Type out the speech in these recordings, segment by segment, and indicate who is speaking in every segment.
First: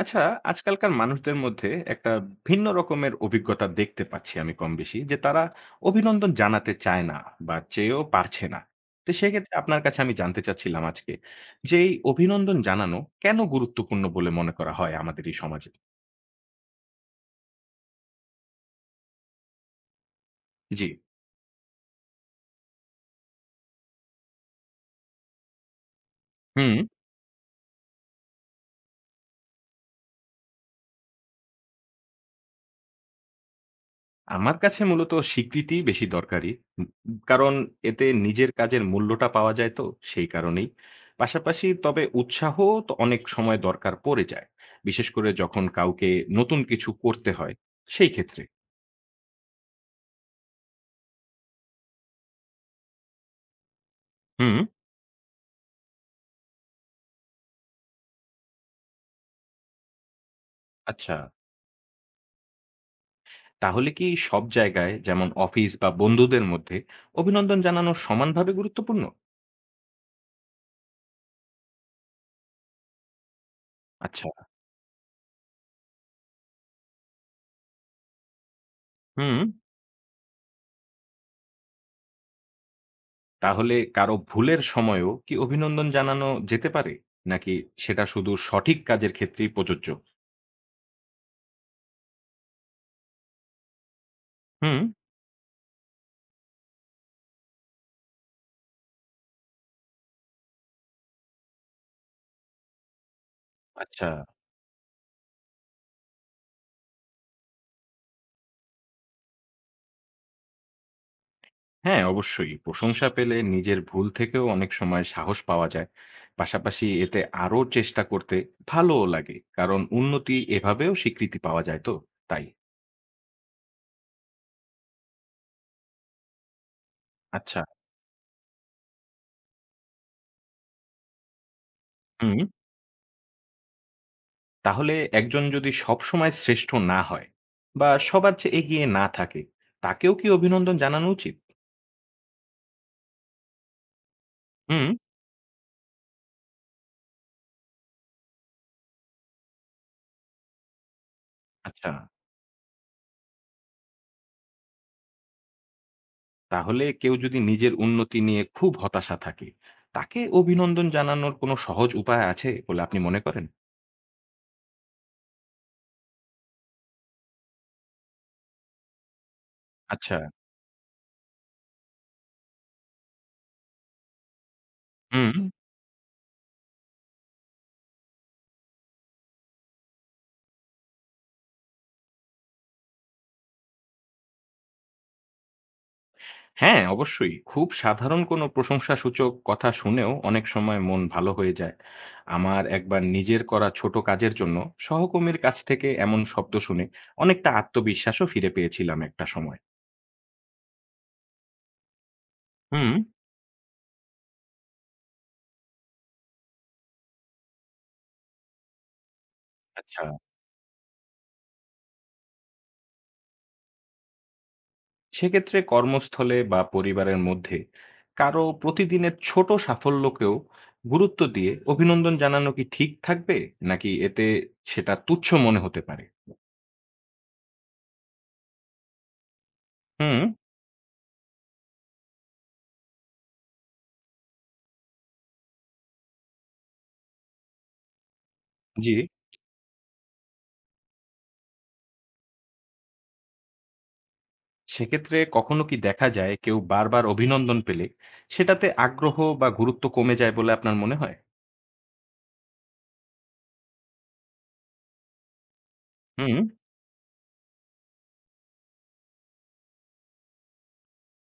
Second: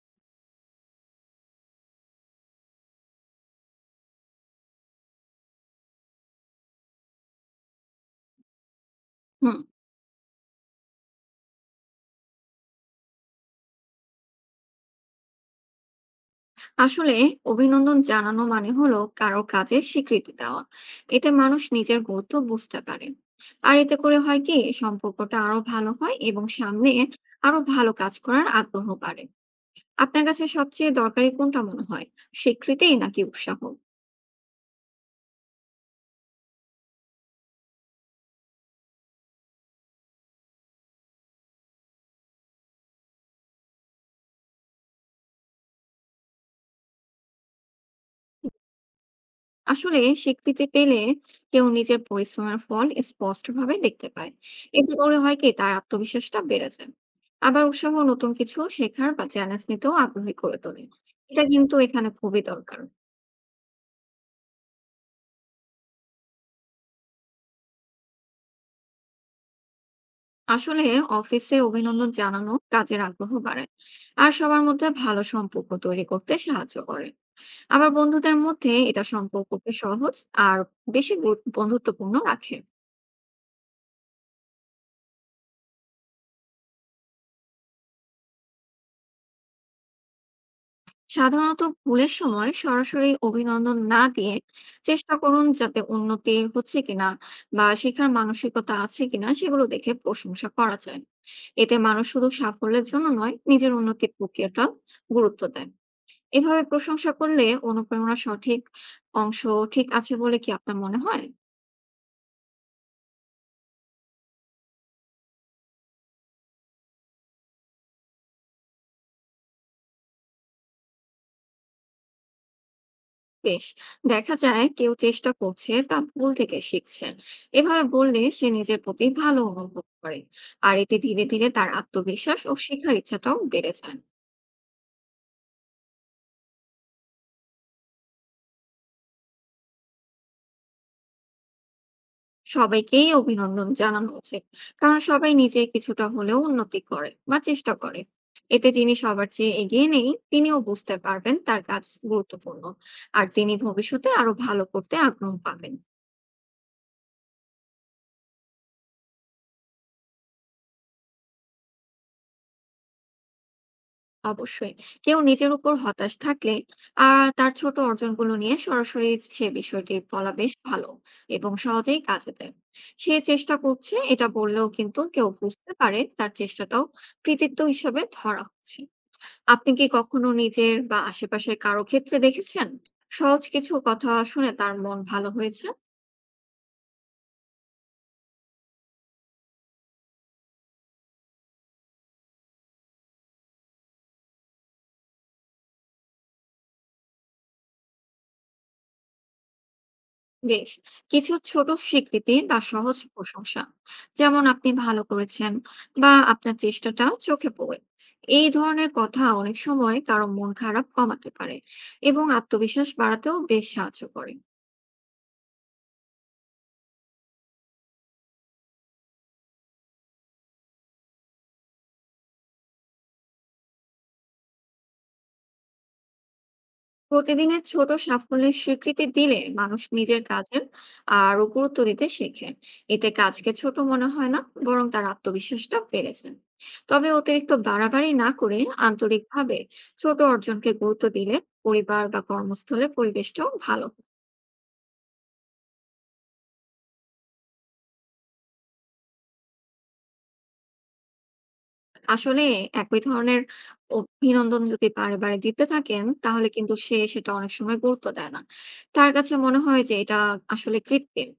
Speaker 1: আচ্ছা, আজকালকার মানুষদের মধ্যে একটা ভিন্ন রকমের অভিজ্ঞতা দেখতে পাচ্ছি আমি কমবেশি যে তারা অভিনন্দন জানাতে চায় না বা চেয়েও পারছে না। তো সেক্ষেত্রে
Speaker 2: হুম
Speaker 1: আপনার কাছে আমি জানতে চাচ্ছিলাম আজকে যে এই অভিনন্দন জানানো কেন গুরুত্বপূর্ণ বলে মনে করা হয় আমাদের এই সমাজে?
Speaker 2: আসলে অভিনন্দন জানানো মানে হলো কারো কাজের স্বীকৃতি দেওয়া।
Speaker 1: জি।
Speaker 2: এতে মানুষ নিজের গুরুত্ব বুঝতে পারে, আর এতে করে হয় কি সম্পর্কটা আরো ভালো হয় এবং
Speaker 1: হু।
Speaker 2: সামনে আরো ভালো কাজ করার আগ্রহ বাড়ে। আপনার কাছে সবচেয়ে দরকারি কোনটা মনে হয়, স্বীকৃতি নাকি উৎসাহ?
Speaker 1: আমার কাছে মূলত স্বীকৃতিই বেশি দরকারি। উম উম কারণ এতে নিজের কাজের মূল্যটা পাওয়া যায় তো, সেই কারণেই। পাশাপাশি তবে উৎসাহ তো অনেক সময় দরকার পড়ে যায়। বিশেষ করে যখন কাউকে নতুন কিছু করতে হয়, সেই ক্ষেত্রে।
Speaker 2: আসলে স্বীকৃতি পেলে কেউ নিজের পরিশ্রমের ফল স্পষ্টভাবে দেখতে পায়,
Speaker 1: হুম,
Speaker 2: এতে করে হয় কি তার আত্মবিশ্বাসটা বেড়ে যায়। আবার উৎসাহ নতুন কিছু শেখার বা চ্যালেঞ্জ নিতেও আগ্রহী করে তোলে।
Speaker 1: আচ্ছা।
Speaker 2: এটা কিন্তু এখানে খুবই দরকার।
Speaker 1: তাহলে কি সব জায়গায় যেমন অফিস বা বন্ধুদের মধ্যে অভিনন্দন জানানো সমানভাবে গুরুত্বপূর্ণ?
Speaker 2: আসলে অফিসে অভিনন্দন জানানো কাজের আগ্রহ বাড়ায়
Speaker 1: আচ্ছা।
Speaker 2: আর সবার মধ্যে ভালো সম্পর্ক তৈরি করতে সাহায্য করে। আবার বন্ধুদের মধ্যে এটা
Speaker 1: হুম।
Speaker 2: সম্পর্ককে সহজ আর বেশি বন্ধুত্বপূর্ণ রাখে।
Speaker 1: তাহলে কারো ভুলের সময়ও কি অভিনন্দন জানানো যেতে পারে? নাকি সেটা শুধু সঠিক কাজের ক্ষেত্রেই প্রযোজ্য?
Speaker 2: সাধারণত ভুলের সময় সরাসরি অভিনন্দন না দিয়ে
Speaker 1: হুম।
Speaker 2: চেষ্টা করুন যাতে উন্নতি হচ্ছে কিনা বা শেখার মানসিকতা আছে কিনা সেগুলো দেখে প্রশংসা করা যায়। এতে মানুষ শুধু সাফল্যের জন্য নয়, নিজের
Speaker 1: আচ্ছা।
Speaker 2: উন্নতির প্রক্রিয়াটা গুরুত্ব দেয়। এভাবে প্রশংসা করলে অনুপ্রেরণা সঠিক অংশ ঠিক আছে বলে কি আপনার মনে হয়?
Speaker 1: হ্যাঁ, অবশ্যই। প্রশংসা পেলে নিজের ভুল থেকেও অনেক সময় সাহস পাওয়া যায়। পাশাপাশি এতে আরো চেষ্টা করতে ভালোও লাগে। কারণ উন্নতি এভাবেও স্বীকৃতি পাওয়া যায় তো, তাই।
Speaker 2: বেশ, দেখা যায় কেউ চেষ্টা করছে বা ভুল থেকে শিখছেন,
Speaker 1: আচ্ছা,
Speaker 2: এভাবে বললে সে নিজের প্রতি ভালো অনুভব করে আর এতে ধীরে ধীরে তার
Speaker 1: হুম।
Speaker 2: আত্মবিশ্বাস ও শেখার ইচ্ছাটাও বেড়ে যায়।
Speaker 1: তাহলে একজন যদি সবসময় শ্রেষ্ঠ না হয় বা সবার চেয়ে এগিয়ে না থাকে, তাকেও কি অভিনন্দন জানানো উচিত?
Speaker 2: সবাইকেই অভিনন্দন জানানো উচিত,
Speaker 1: হুম,
Speaker 2: কারণ সবাই নিজে কিছুটা হলেও উন্নতি করে বা চেষ্টা করে। এতে যিনি সবার চেয়ে এগিয়ে নেই তিনিও বুঝতে পারবেন তার কাজ
Speaker 1: আচ্ছা।
Speaker 2: গুরুত্বপূর্ণ, আর তিনি ভবিষ্যতে আরো ভালো করতে আগ্রহ পাবেন।
Speaker 1: তাহলে কেউ যদি নিজের উন্নতি নিয়ে খুব হতাশা থাকে, তাকে অভিনন্দন জানানোর কোনো সহজ উপায় আছে বলে আপনি মনে করেন?
Speaker 2: অবশ্যই, কেউ নিজের উপর হতাশ থাকলে আর তার ছোট অর্জনগুলো নিয়ে সরাসরি সে বিষয়টি
Speaker 1: আচ্ছা,
Speaker 2: বলা বেশ ভালো এবং সহজেই কাজে দেয়। সে চেষ্টা করছে এটা বললেও কিন্তু কেউ
Speaker 1: হুম।
Speaker 2: বুঝতে পারে তার চেষ্টাটাও কৃতিত্ব হিসাবে ধরা হচ্ছে। আপনি কি কখনো নিজের বা আশেপাশের কারো ক্ষেত্রে দেখেছেন সহজ কিছু কথা শুনে তার মন ভালো হয়েছে?
Speaker 1: হ্যাঁ, অবশ্যই। খুব সাধারণ কোনো প্রশংসাসূচক কথা শুনেও অনেক সময় মন ভালো হয়ে যায়। আমার একবার নিজের করা ছোট কাজের জন্য সহকর্মীর কাছ থেকে এমন শব্দ শুনে অনেকটা আত্মবিশ্বাসও ফিরে পেয়েছিলাম একটা সময়।
Speaker 2: বেশ, কিছু ছোট স্বীকৃতি বা
Speaker 1: হুম।
Speaker 2: সহজ প্রশংসা যেমন আপনি ভালো করেছেন বা আপনার চেষ্টাটা চোখে পড়ে, এই ধরনের কথা অনেক সময়
Speaker 1: আচ্ছা,
Speaker 2: কারো মন খারাপ কমাতে পারে এবং আত্মবিশ্বাস বাড়াতেও বেশ সাহায্য করে।
Speaker 1: সেক্ষেত্রে কর্মস্থলে বা পরিবারের মধ্যে কারো প্রতিদিনের ছোট সাফল্যকেও গুরুত্ব দিয়ে অভিনন্দন জানানো কি ঠিক থাকবে? নাকি এতে সেটা তুচ্ছ মনে হতে পারে?
Speaker 2: প্রতিদিনের ছোট সাফল্যের স্বীকৃতি দিলে মানুষ
Speaker 1: হুম।
Speaker 2: নিজের কাজের আরো গুরুত্ব দিতে শেখে। এতে কাজকে ছোট মনে হয় না, বরং তার আত্মবিশ্বাসটা বেড়েছে। তবে অতিরিক্ত বাড়াবাড়ি না করে
Speaker 1: জি।
Speaker 2: আন্তরিকভাবে ছোট অর্জনকে গুরুত্ব দিলে পরিবার বা কর্মস্থলের পরিবেশটাও ভালো।
Speaker 1: সেক্ষেত্রে কখনো কি দেখা যায় কেউ বারবার অভিনন্দন পেলে সেটাতে আগ্রহ বা গুরুত্ব কমে যায় বলে আপনার মনে হয়?
Speaker 2: আসলে একই ধরনের অভিনন্দন যদি বারে বারে দিতে থাকেন,
Speaker 1: হুম,
Speaker 2: তাহলে কিন্তু সে সেটা অনেক সময় গুরুত্ব দেয় না। তার কাছে মনে হয় যে এটা আসলে কৃত্রিম।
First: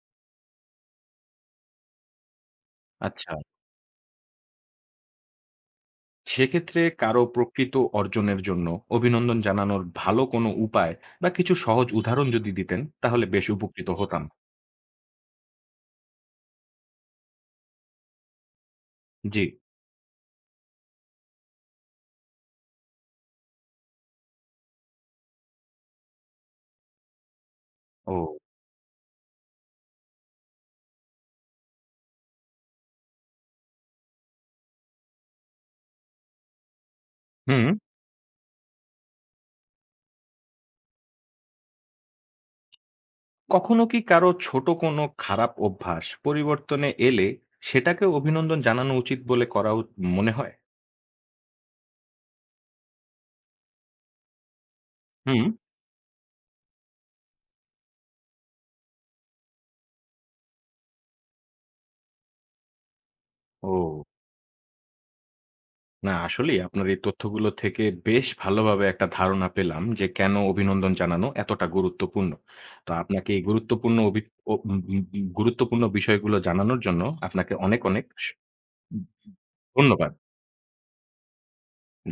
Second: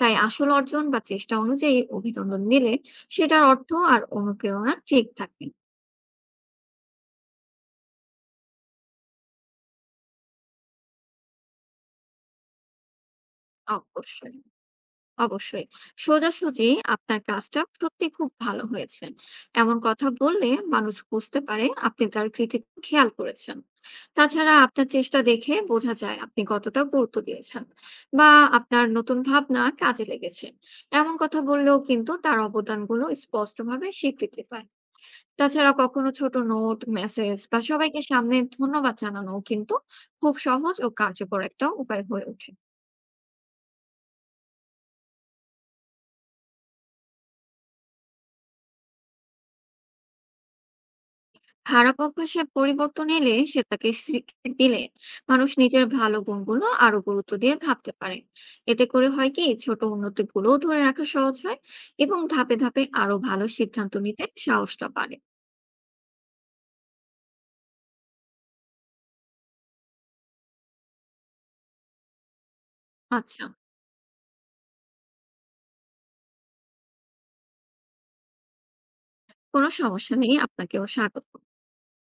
Speaker 2: তাই আসল অর্জন বা চেষ্টা অনুযায়ী অভিনন্দন দিলে
Speaker 1: আচ্ছা।
Speaker 2: সেটার অর্থ আর অনুপ্রেরণা ঠিক থাকে।
Speaker 1: সেক্ষেত্রে কারো প্রকৃত অর্জনের জন্য অভিনন্দন জানানোর ভালো কোনো উপায় বা কিছু সহজ উদাহরণ যদি দিতেন তাহলে বেশ উপকৃত হতাম।
Speaker 2: অবশ্যই। অবশ্যই সোজাসুজি আপনার কাজটা সত্যি খুব ভালো হয়েছে
Speaker 1: জি।
Speaker 2: এমন কথা বললে মানুষ বুঝতে পারে আপনি তার কৃতিত্ব খেয়াল করেছেন। তাছাড়া আপনার চেষ্টা দেখে বোঝা যায় আপনি কতটা গুরুত্ব দিয়েছেন,
Speaker 1: ও
Speaker 2: বা আপনার নতুন ভাবনা কাজে লেগেছে এমন কথা বললেও কিন্তু তার অবদানগুলো স্পষ্টভাবে স্বীকৃতি পায়। তাছাড়া কখনো ছোট নোট, মেসেজ বা
Speaker 1: হুম।
Speaker 2: সবাইকে সামনে ধন্যবাদ জানানো কিন্তু খুব সহজ ও কার্যকর একটা উপায় হয়ে ওঠে।
Speaker 1: কখনো কি কারো ছোট কোনো খারাপ অভ্যাস পরিবর্তনে এলে সেটাকেও অভিনন্দন জানানো উচিত বলে করা উত মনে হয়?
Speaker 2: খারাপ অভ্যাসে পরিবর্তন এলে সেটাকে স্বীকৃতি দিলে
Speaker 1: হুম।
Speaker 2: মানুষ নিজের ভালো গুণগুলো আরো গুরুত্ব দিয়ে ভাবতে পারে। এতে করে হয় কি ছোট উন্নতি গুলো ধরে রাখা সহজ হয় এবং ধাপে ধাপে আরো ভালো সিদ্ধান্ত
Speaker 1: ও
Speaker 2: নিতে সাহসটা বাড়ে।
Speaker 1: না আসলেই আপনার এই তথ্যগুলো থেকে বেশ ভালোভাবে একটা ধারণা পেলাম যে কেন অভিনন্দন জানানো এতটা গুরুত্বপূর্ণ। তো আপনাকে এই
Speaker 2: আচ্ছা,
Speaker 1: গুরুত্বপূর্ণ অভি ও উম উম গুরুত্বপূর্ণ বিষয়গুলো জানানোর জন্য আপনাকে অনেক, অনেক স
Speaker 2: কোনো
Speaker 1: ধন্যবাদ।
Speaker 2: সমস্যা নেই, আপনাকেও স্বাগত।
Speaker 1: জি।